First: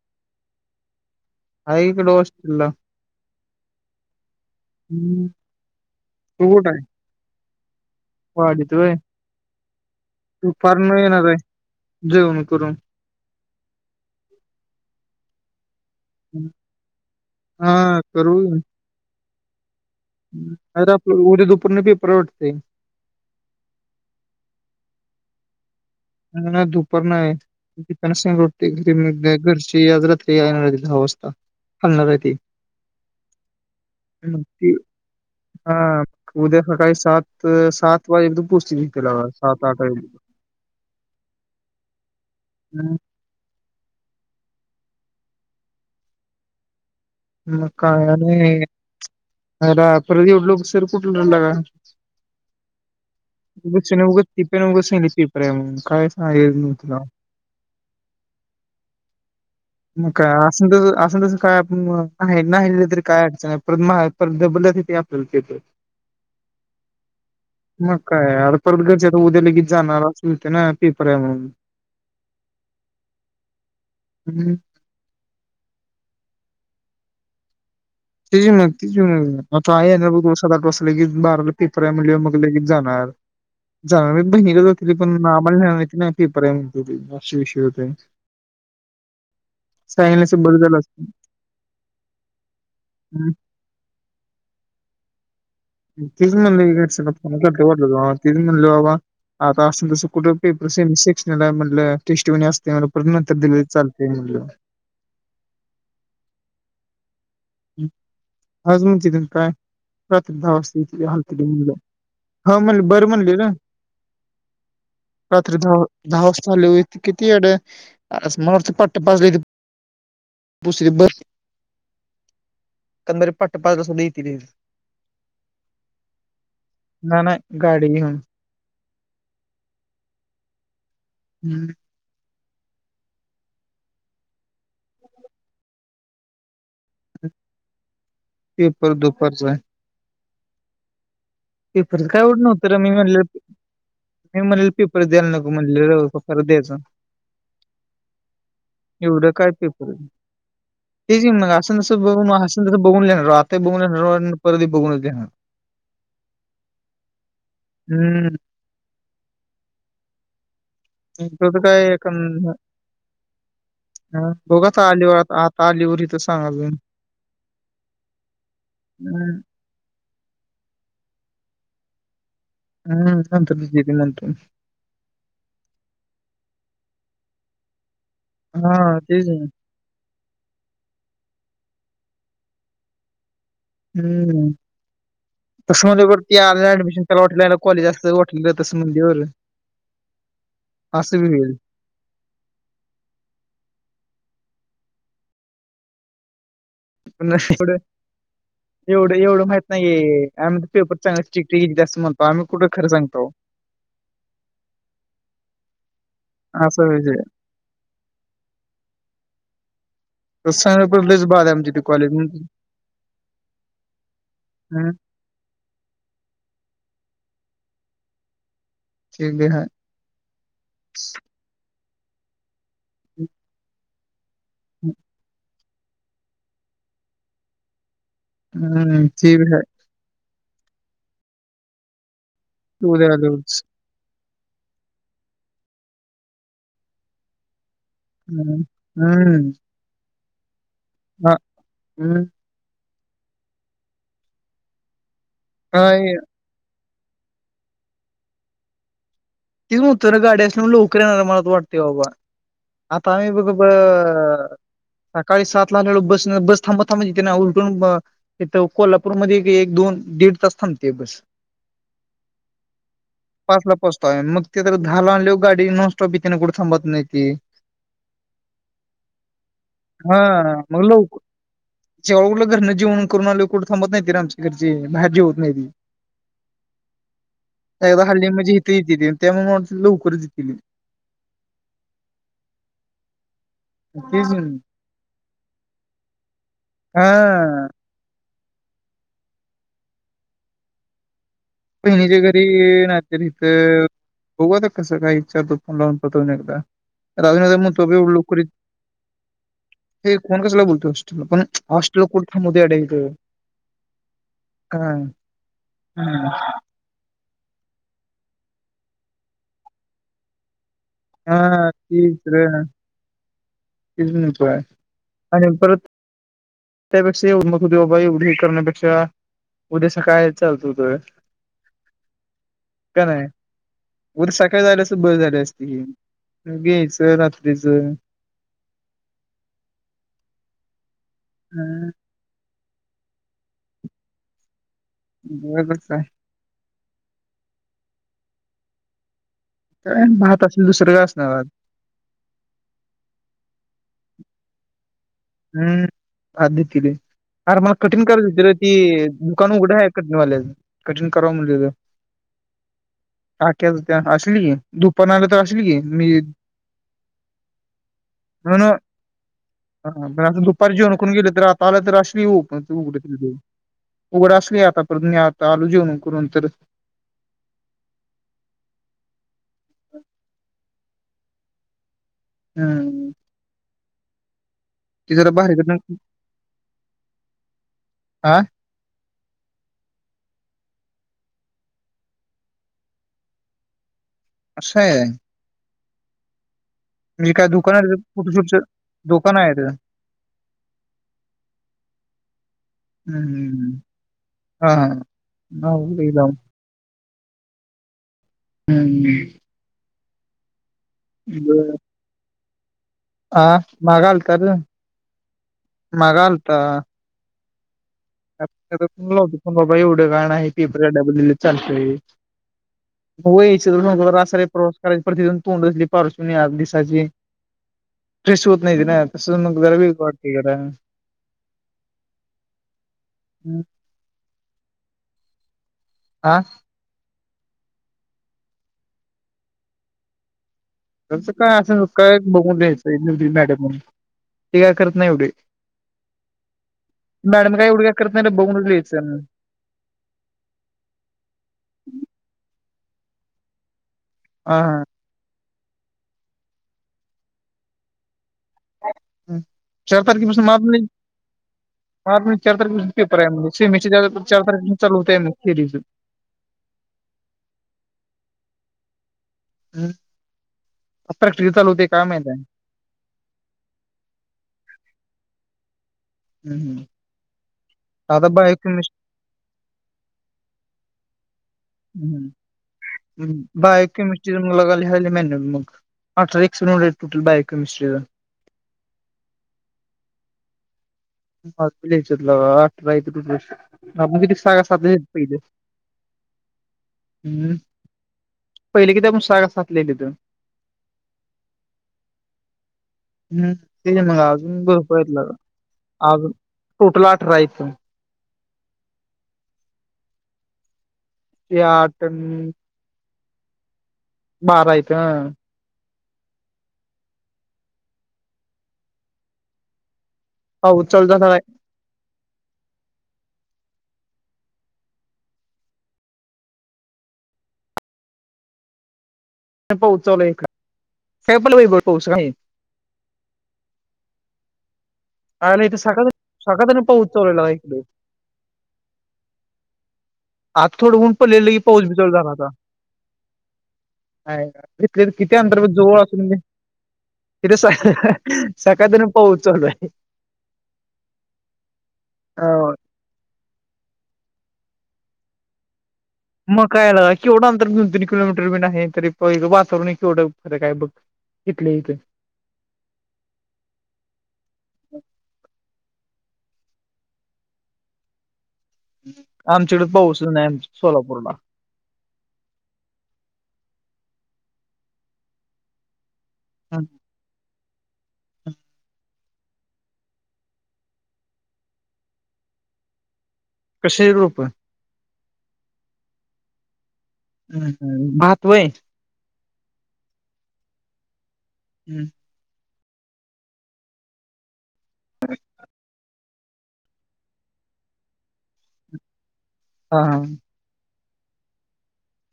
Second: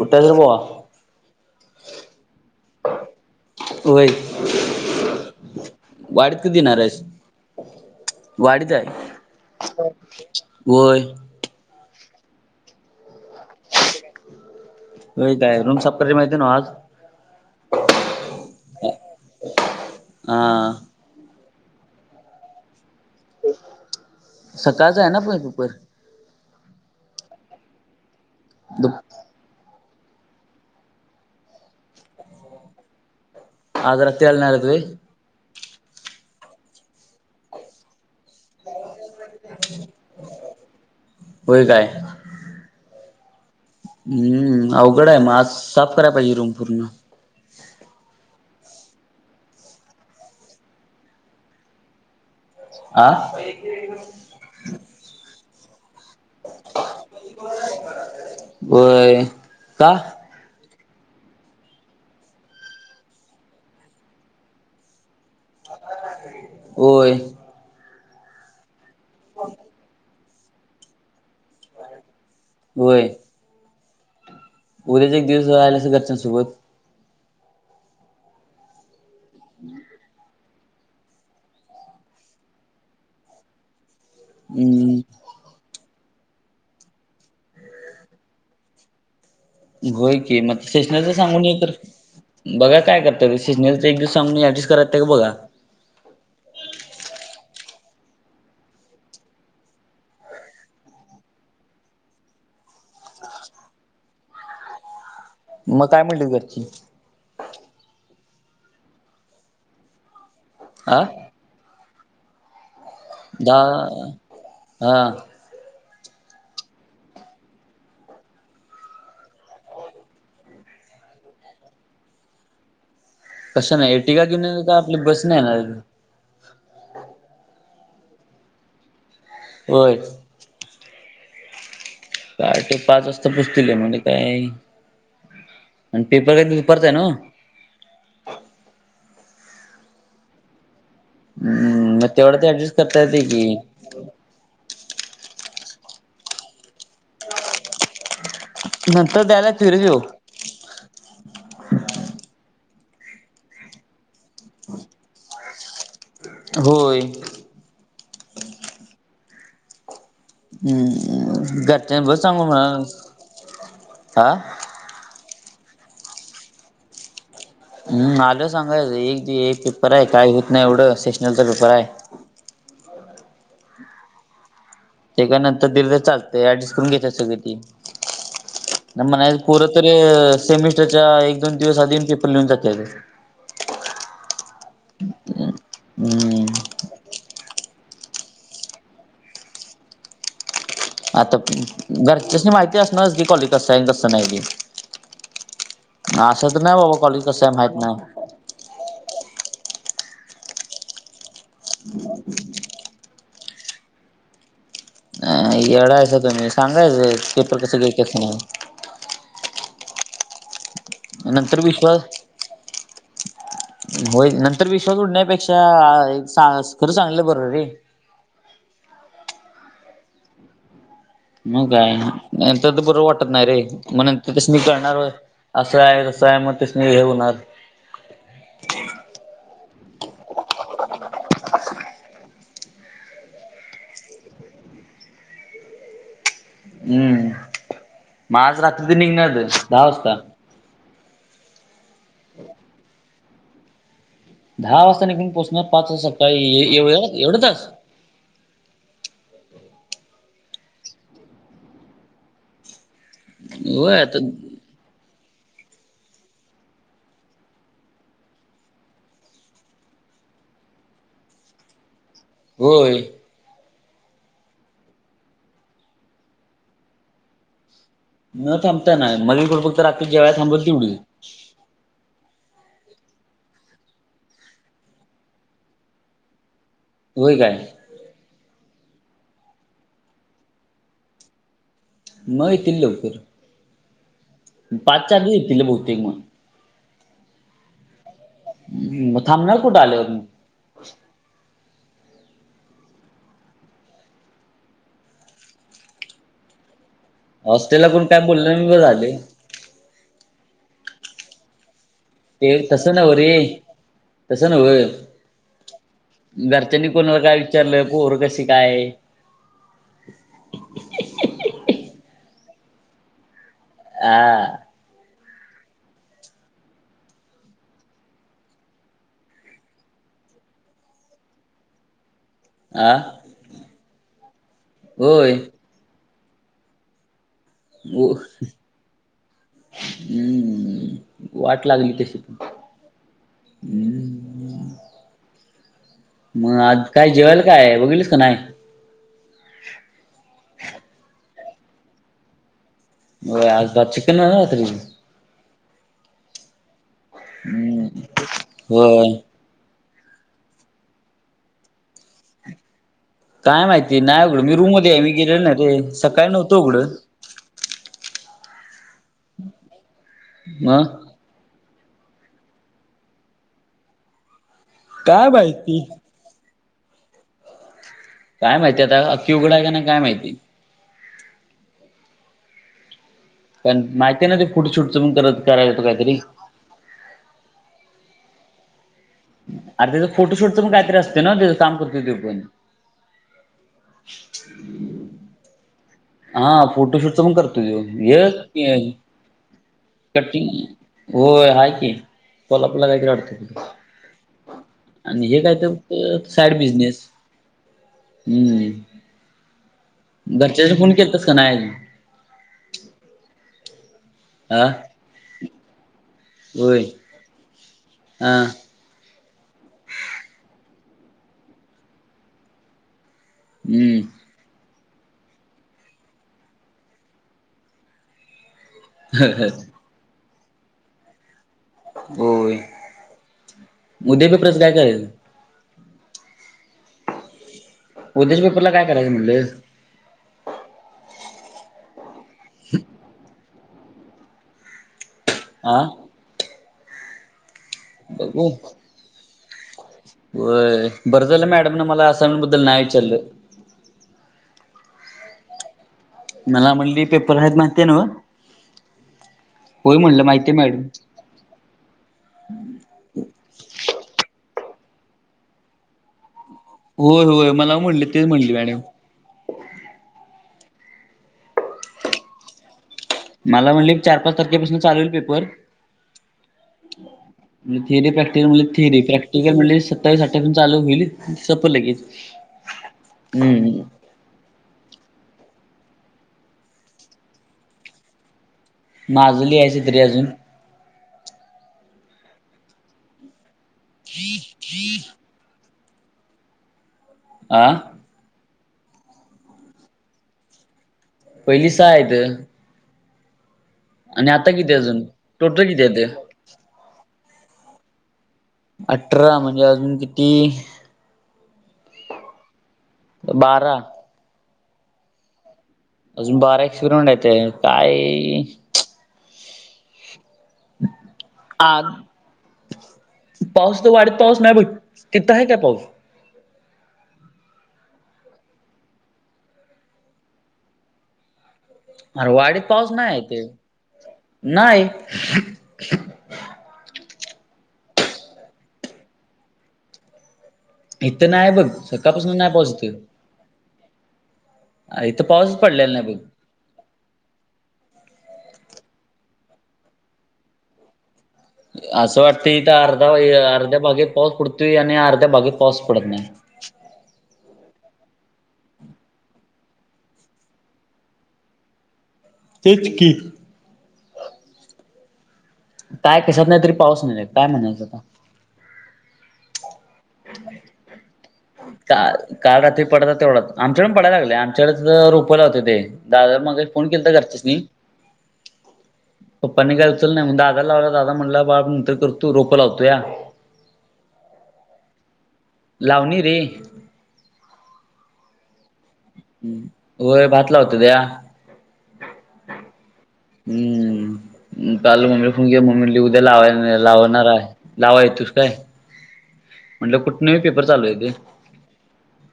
कुठयस बो. हाये इकडं होस्टेलला. होय हम्म. वाडीत तू कुठं आहे? येनारेस? वाडीत व्हय? दुपारण होय. येणारे. जेवण करून. अय तारे रुम सप री माहिती नव आज. हा करू हा नाही रे आपल उद्या दुपरुन पेपरे वाटते. सकाळच आहे ना पण पेपर. नाही दुपार नय. प स रते दुप घरची आजरात [unintelligible] ते येणारे दहा वाजता. हालणारे ते. आज रात्री आला मग नाही रे ते व्हय? हा उद्या सकाळी सात सात वाजे एकदम पोसतील. [inaudible] सात आठ वाजे होय काय? हम्म. हम्म अवघडे म. आज साफ करायला पाहिजे रूम पूर्ण. म काय आणि अ पर एवढलोकर सर कुठला रला का? आ. दिपेन उगाच सांगितलं पेपर म्हणून काय. हां एक मुद्दा होय. का? कायं असं तसं असं तसं कायं आपणं आहे नाहीले तरी कायं अडचण आहे परं मं परं ब आपल्यालां येतो होयं मंग कायं आर परंत घरच्यां आंता उद्यां गी जाणारं असते नां पेपर आहे म्हणूंन होयं हम्मं उद्याचं एक दिवसं राहिलासं घरच्यांसोबत ति मंग ति मंग मं आहे बरं सट वासले की बारांला पेपर आहे म्हणजे की जाणारं जाणारं मं बहिणीलांच हम्म पणं आम्हांला नाहीं माहित नां पेपर ये मंग कसां कसां विषय होतोय होय सांगितलं की असतं मं बरं झालं सेशनाच असतं सांगून तरं बघां कायं करतां रं सिजनलंचा एक दिवसांगणी करतं ते कां बघां तीचं म्हणले फ वाटतं म्हणले बाबां आंता असं तसं कुठं पेपर से सेक्शनला म्हटलं टेस्ट असते नंतर दिले चालते म्हटलं मंग कायं म्हटते घरची आंज म्हजिथूंन कायं रात्री दहा हा वाजंताथ हालतीलीलं हां म्हणले बरं म्हणले नां दहा हा रात्री दहा दहा वाजंता लं हो कितीडे मती पट्ट पाजले दूसरी बसं पट्ट पाजला कशाने येणारे सुद्धा एरटिका येतील कां आपलं बसं ने येणारे कायं नाहीं नाहीं गांडी घेऊन होयं हम्मं कांटे पांच वाजंता पुसतीलय म्हणजे कायं आणि पेपर कधीं दुपांरचा आहे नां पेपर दुपारचा आहे हम्म पेपरच मग कायं तेवढं येवढ ते नव्हतं ऍडजस्ट रे मी करता येते म्हणलं की नाहीं म्हणलं पेपर द्यांयला नको म्हणलं द्यायचं नंतर द्यांला फिर देऊ तेचं मंग असं जसं बघूंन तसं बघूंनणार आंताही बघूंनणार परध बघूंनचणार होयं हम्मं हम्मं तसं ते कायं हा बघं आंता अलीवरांत आंता अलीवर इथं सांगा हम्मं आलो सांगायच एक हं, एक पेपर आहे कांहीं होतं नाहीं एवढं स्टेशनरीचा पेपर आहे हम्मं नंतर सांगतो नंतर ते कां नंतर दीर्द चालतंय ऍडिस्ट करूंन घेतं सगळीं ती हां, तेच म्हणलं ना. पोरंत सेमिस्टरच्या एक दोन दिवसं आधीच पेपर लिहूंन जाते हम्मं बसं मध्यें वरती हम्म आलय अ‍ॅडमिशन त्यांला वाटलं यला कॉलेज असतं वाटलं तसं म्हणाली बरं आंता होईल. घरच्यांसनी माहिती असणांरच की कॉलेज कसं आहे कसं नाहीं ते असं तरं नाहीं बाबां कॉलेजचा पण कसं आहे माहीत एवढं नाहीं एवढं एवढं माहित नाहीं ये आम्हीं पेपर चांगला चित्ती आम्हीं कुंठे खरं सांगतो अ येढांयच तुम्हीं असा विषय सांगायचं आहे. पेपर कसं गेलां कसां नाहीं तस सांगयच तर लईच बादाय नंतर आमच्या येथे कॉलेज विश्वास मधल होय नंतर हं. विश्वास उडण्यापेक्षा सा खरं सांगितलेल बर रे - - ठीक दे हाय मग काय नंतर ते बर वाटत नाही रे म नंतर त्यासनी कळणार होय. असाय तसाय मग त्यासनी हे होणार हम्म ते बो हाय तु उद्या [unintelligible] हम्म मग आज हम्म रात्री ते निघणारच हायत दहा वाजता. हा हम् दहा वाजता निघून पोचण पाच वाज अय, सकाळी एवढं लाच एवढा तास तेच म्हणतोय र गाडी असल्या लवकर येणार मलात वाटते बाबा आता आम्ही बघ ब होय आता - - सकाळी सात ला आलेलो बसनं. बस थांबत थांबत येते ना? उलटून इथ कोल्हापूरमध्ये एक दोन दीड तास थांबते बस. होय. पाचला पोचताय मग ते तर दहाला आणल्यावर गाडी नॉनस्टॉप येतीन कुठे थांबत नाही ती. न थांबता नाय मध्ये कुठतर फक्त रात्री जेवाय थांबल तर तेवढीच. जेवायला कुठलं घरन जेवण करून आलय. कुठे थांबत नाहीत र आमच्या घरची. बाहेर कुठ जेवत नाहीती. होय काय? एकदा हल्ली म्हणजे इथ येतेती त्यामुळे मला वाटत लवकरच येतीली. मग येतील लवकर [unintelligible] पाचच्या आधी येतील बहुतेक मग. हा. म थांबणार कुठ आल्यावर मग? बहिणीच्या घरी नाहीतर इथं बघू आता कसं काही विचारतो फोन लावून करून एकदा राहू दे नाहीतर म तू हॉस्टेलला कोण काय बी बोललं नाही झाले [unintelligible] ए फोन कशाला बोलतोयस देव पण ऑस्ट ते तस नव रे तस नव हा हा. घर त्यांनी कोणाला काय विचारलं पोर कशी काय? हा तीच र तीच आ नकोय आणि परत त्यापेक्षा [unintelligible] होती बाबा एवढी ही करण्यापेक्षा उद्या सकाळी याय चालत होत. [inaudible] आ का नाही उद्या सकाळी झाल्यास बर होय झाली असती. बीन च रात ओ हम् वाट हा, लागली तशी हम् बर बर चाय मग आज काय जेवायला काय बघितलीस का नाही? काय आणि भात असतय दुसर काय असणार आज? होय आज भात चिकन हाय ना रात्री हम्म आधी तिले अर मला हम्म कठीण करायच होती रे ती होय दुकान उघडाय कटिंगवाल्याचा कटिंग कराव म्हणल तर काय टाक्या माहिती धुत्यान नाही उघडं मी असलीय रूम मध्ये तु आहे पण मी आलो गेलेलो तर नाही असलीय रे मी सकाळी नव्हतं उघडं [unintelligible] हा, बर अजून दुपारी जेवण मग करून गेले, तर आता आला तर असतोय की, ओपनच उघड - तिघड, उघड असल्या. आता परत नाय काय आता, आलू माहिती जेवण करून तर काय माहितीय आता आखी उघड आहे का नाय काय माहिती हम्म, पण माहिती आहे ना, ते फूटशूटच पण करत करायचं काहीतरी आ अरे, त्याच फोटोशूटचं पण काहीतरी असतय ना, ते काम करतोय तो पण अस हाय, हा, फोटोशूटच म्हणजे पण काय करतो दुकान आहे ह्यो च फोटोशूटचं की, दुकान आहे ते करतय की होय आहे, की, कोल्हापूरला काय तर आहे वाटतं. हम्म हा हा आणि हे काय तर साईड बिजनेस. हम्म, हम्म, घरच्या ह्याच्यावर फोन केलतास का नाही? हा, माग आलतार र आ माग आल होय, हा [unintelligible] व्हय, सगळं बाबा हम्म रासारी प्रवचन करायची, प्रत्येक जण तोंड कसली पारुशी दिसायची. स्ट्रेस होत नाही ना, तस मग जरा दरीबी वाटते जरा, होय, उद्या पेपराच काय करायचं. आ, उद्याच्या पेपरला काय करायचं म्हटलं. कस काय, असल काय, बघून द्यायचं मॅडम म्हणून ते काय करत नाही एवढी. आ, मॅडम, काय एवढ काय करत नाही रे बघू बघूनचं लिहायच. होय, बरं झालं मॅडम न मला असाइन्मेंट बद्दल नाही विचारलं. आ हा, मला म्हटली पेपर आहेत. माहिती न्हव, होय चार म्हटलं तारखेपासून माहितीय मार्च मॅडम. [unintelligible] होय होय, मला म्हणली ते म्हणली मॅडम. हम्म, प्रॅक्टिकल चालू होतंय काय माहित मला म्हणली, एक- चार -पाच तारखेपासून चालू होईल पेपर. हम्म, थेरी प्रॅक्टिकल म्हणजे थेरी प्रॅक्टिकल म्हटले सत्तावीस -अठ्ठावीस चालू होईल. सप लगेच हम्म, [unintelligible] माझं लिहायचंत रे अजून [unintelligible] हम्म, आ पहिले किती आपण सहा का सात लिहिलेत. पहिली सहा हायेत. हम्म, ते मग अजून किती भरपूर आहेत. इथलं टोटल किती आहेत अजून टोटल अठरा आहेत. अठरा म्हणजे अजून किती ते आठ आणि बारा मारायचं. [unintelligible] [unintelligible] आ पाऊस तर वाढत पाऊस नाही ब तिथ आहे काय पाऊस? पाऊस चालू इकडे [unintelligible] अरे वाडीत पाऊस नाही आहे इथे नाही. [unintelligible] सकाळ जरन पाऊस चालू लका इकडे [unintelligible] आता थोडं ऊन इथं पडलेलं नाही की बघ पाऊस बि लगे चालू झाला सकाळपासून आता नाही पाऊस इथं हाय. तथ इथं किती पाऊसच अंतर पडलेला जवळ. नाही बघ [unintelligible] तिथे [unintelligible] सकाळ जरन पाऊस चालू हाय. असं अ वाटतं इथ अर्धा अर्ध्या भागेत पाऊस पडतोय आणि अर्ध्या भागेत पाऊस पडत नाही. मग काय लगा केवढं अंतर दोन तीन किलोमीटर बी नाही तरी वातावरण केवढं फरक आहे बघ. इथल्या इथ. तेच की. काय कसात नाही तरी पाऊस नाही काय म्हणायचं आता. आमच्याकडे पाऊसच नाही आमच्या सोलापूरला. काल काल रात्री पडला तेवढा आमच्याकडे पडायला लागले आमच्याकडे तर रोपला लावत्याती. दादा न मगाशी हं. फोन केलता घरच्यासनी. [unintelligible] पप्पांनी काय उचला नाही मग दादाला लावल्यावर दादा म्हणला बाळ नंतर करतो रोप लावतोया. कशाची रोप? लावणी रे. हम हम भात व्हय. होय भात लावत्यात. हम्म हम् काल मम्मीला फोन घ मम्मी लि. [unintelligible] [unintelligible] लाय लावणार लावा येतुस काय म्हटलं हा कुठ नाही प बर चालू आहे ते.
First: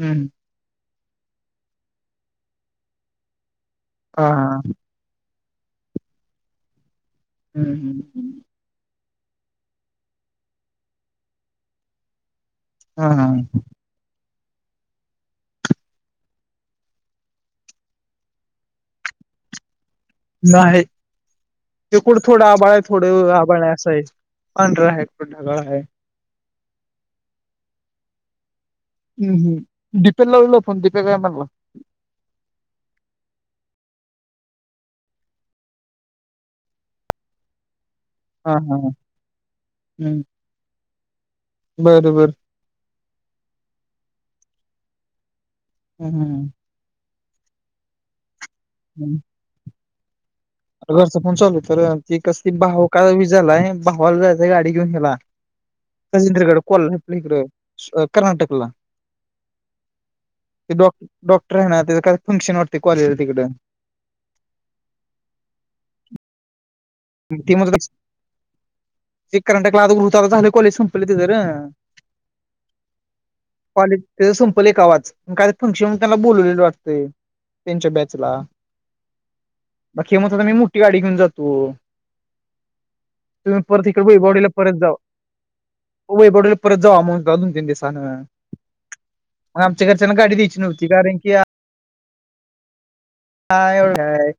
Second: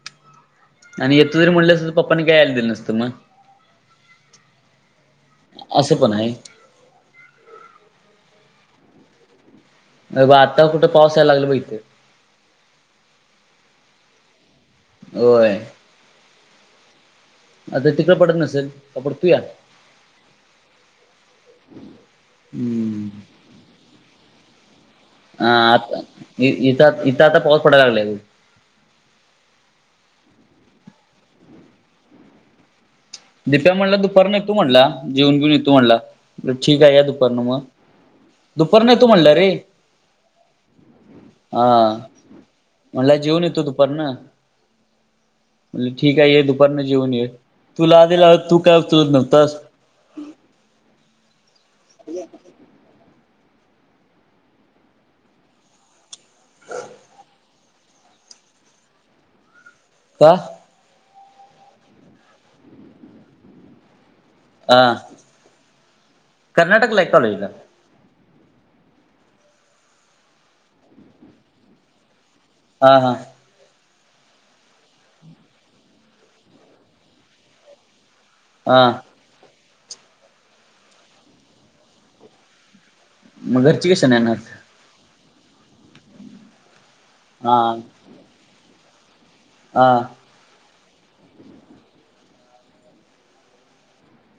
हम् आणि येतो जरी म्हणल असतं तर पप्पांनी काय यायला दिल नसत मग. हा हा असं पण आहे. हम हम [unintelligible] बघ आता कुठ पावस यायला लागला बघ इथ. हा हा होय आता तिकडं पडत नसेल का पडतोया? नाही तकूड थोडं आबाळ आहे थोड हम्म आबाळ आहे असं आहे पांढरा आहे. कुठं हा ढगाळ आहे आता इथ इथं आता पाऊस पडायला लागला त. हम्म हम् दीप्या ला फोन दिप्या काय म्हटलं? दिप्या म्हणला दुपार न येतो तू म्हणला जेवन घेऊन येतू म्हणला. म्हणलं ठीक आहे या दुपारन मग. हा हा दुपारनं येतो म्हणलाय रे. हम्म बरं बरं म्हणला जेऊन येतो दुपारनं म्हणल ठीक आहे ये हम्म दुपारनं जेऊन ये. तुला आधी लावल्यावर तू काय उचलत नव्हता. घरचं पण चालू तर ती कस त भाव का झालाय भावाला जायचं गाडी घेऊन हेला. राजेंद्रगड कोल [unintelligible] आपल्या इकडे कर्नाटकला. का? ते डॉक् डॉक्टर आहे ना. त्याच काही फंक्शने वटते. कॉलेजला तिकड. हा. कर्नाटकलाय. ते म्हणत होता. ते कर्नाटकला आता [inaudible] झाल कॉलेज संपले तेचर. हा हा. कॉलेज त्याच संपलय कवाच. काय तरी ते फंक्शन होत म त्यांना बोलवलेले वाटतय. त्यांच्या बॅचला. हा. आक्या म्हणत होता मी मोठी गाडी घेऊन जातो. तुम्ही मग घरची परत कशानं येणार वैभववाडीला परत जाऊ. वैभववाडीला परत जाऊ. आ म हा दोन-तीन दिवसांनी. मग आमच्या हा घरच्यांना गाडी द्यायची नव्हती. कारण की हा एवढाय.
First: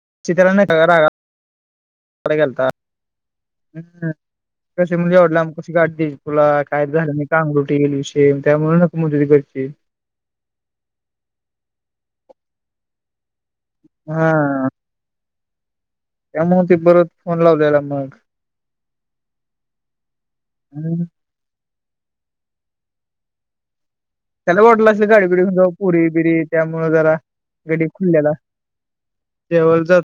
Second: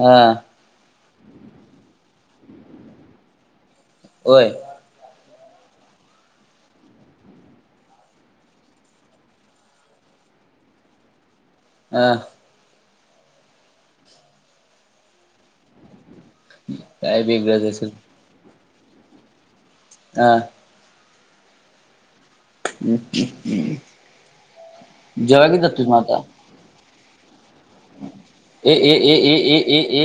हा चितर क [unintelligible] कडे गेलता. हम्म. होय कसे म्हणजे एवढ्या लांब कशी द्यायची गाडी तुला. काही झालं तर अंगलटी येईल विषय. त्यामुळे नको म्हणत होते घरचे. ह. ह. त्यामुळे ते परत काय फोन वेगळंच लावलेला असेल मग. हा. अम्म. हम् हम् हम् [unintelligible] त्याला काय वाटलं असेल. गाडी बिडी घेऊन जाऊ पोरी आता बिरी त्यामुळे जरा गडी खुलेला. ए ए ए ए देवाला ए जा ए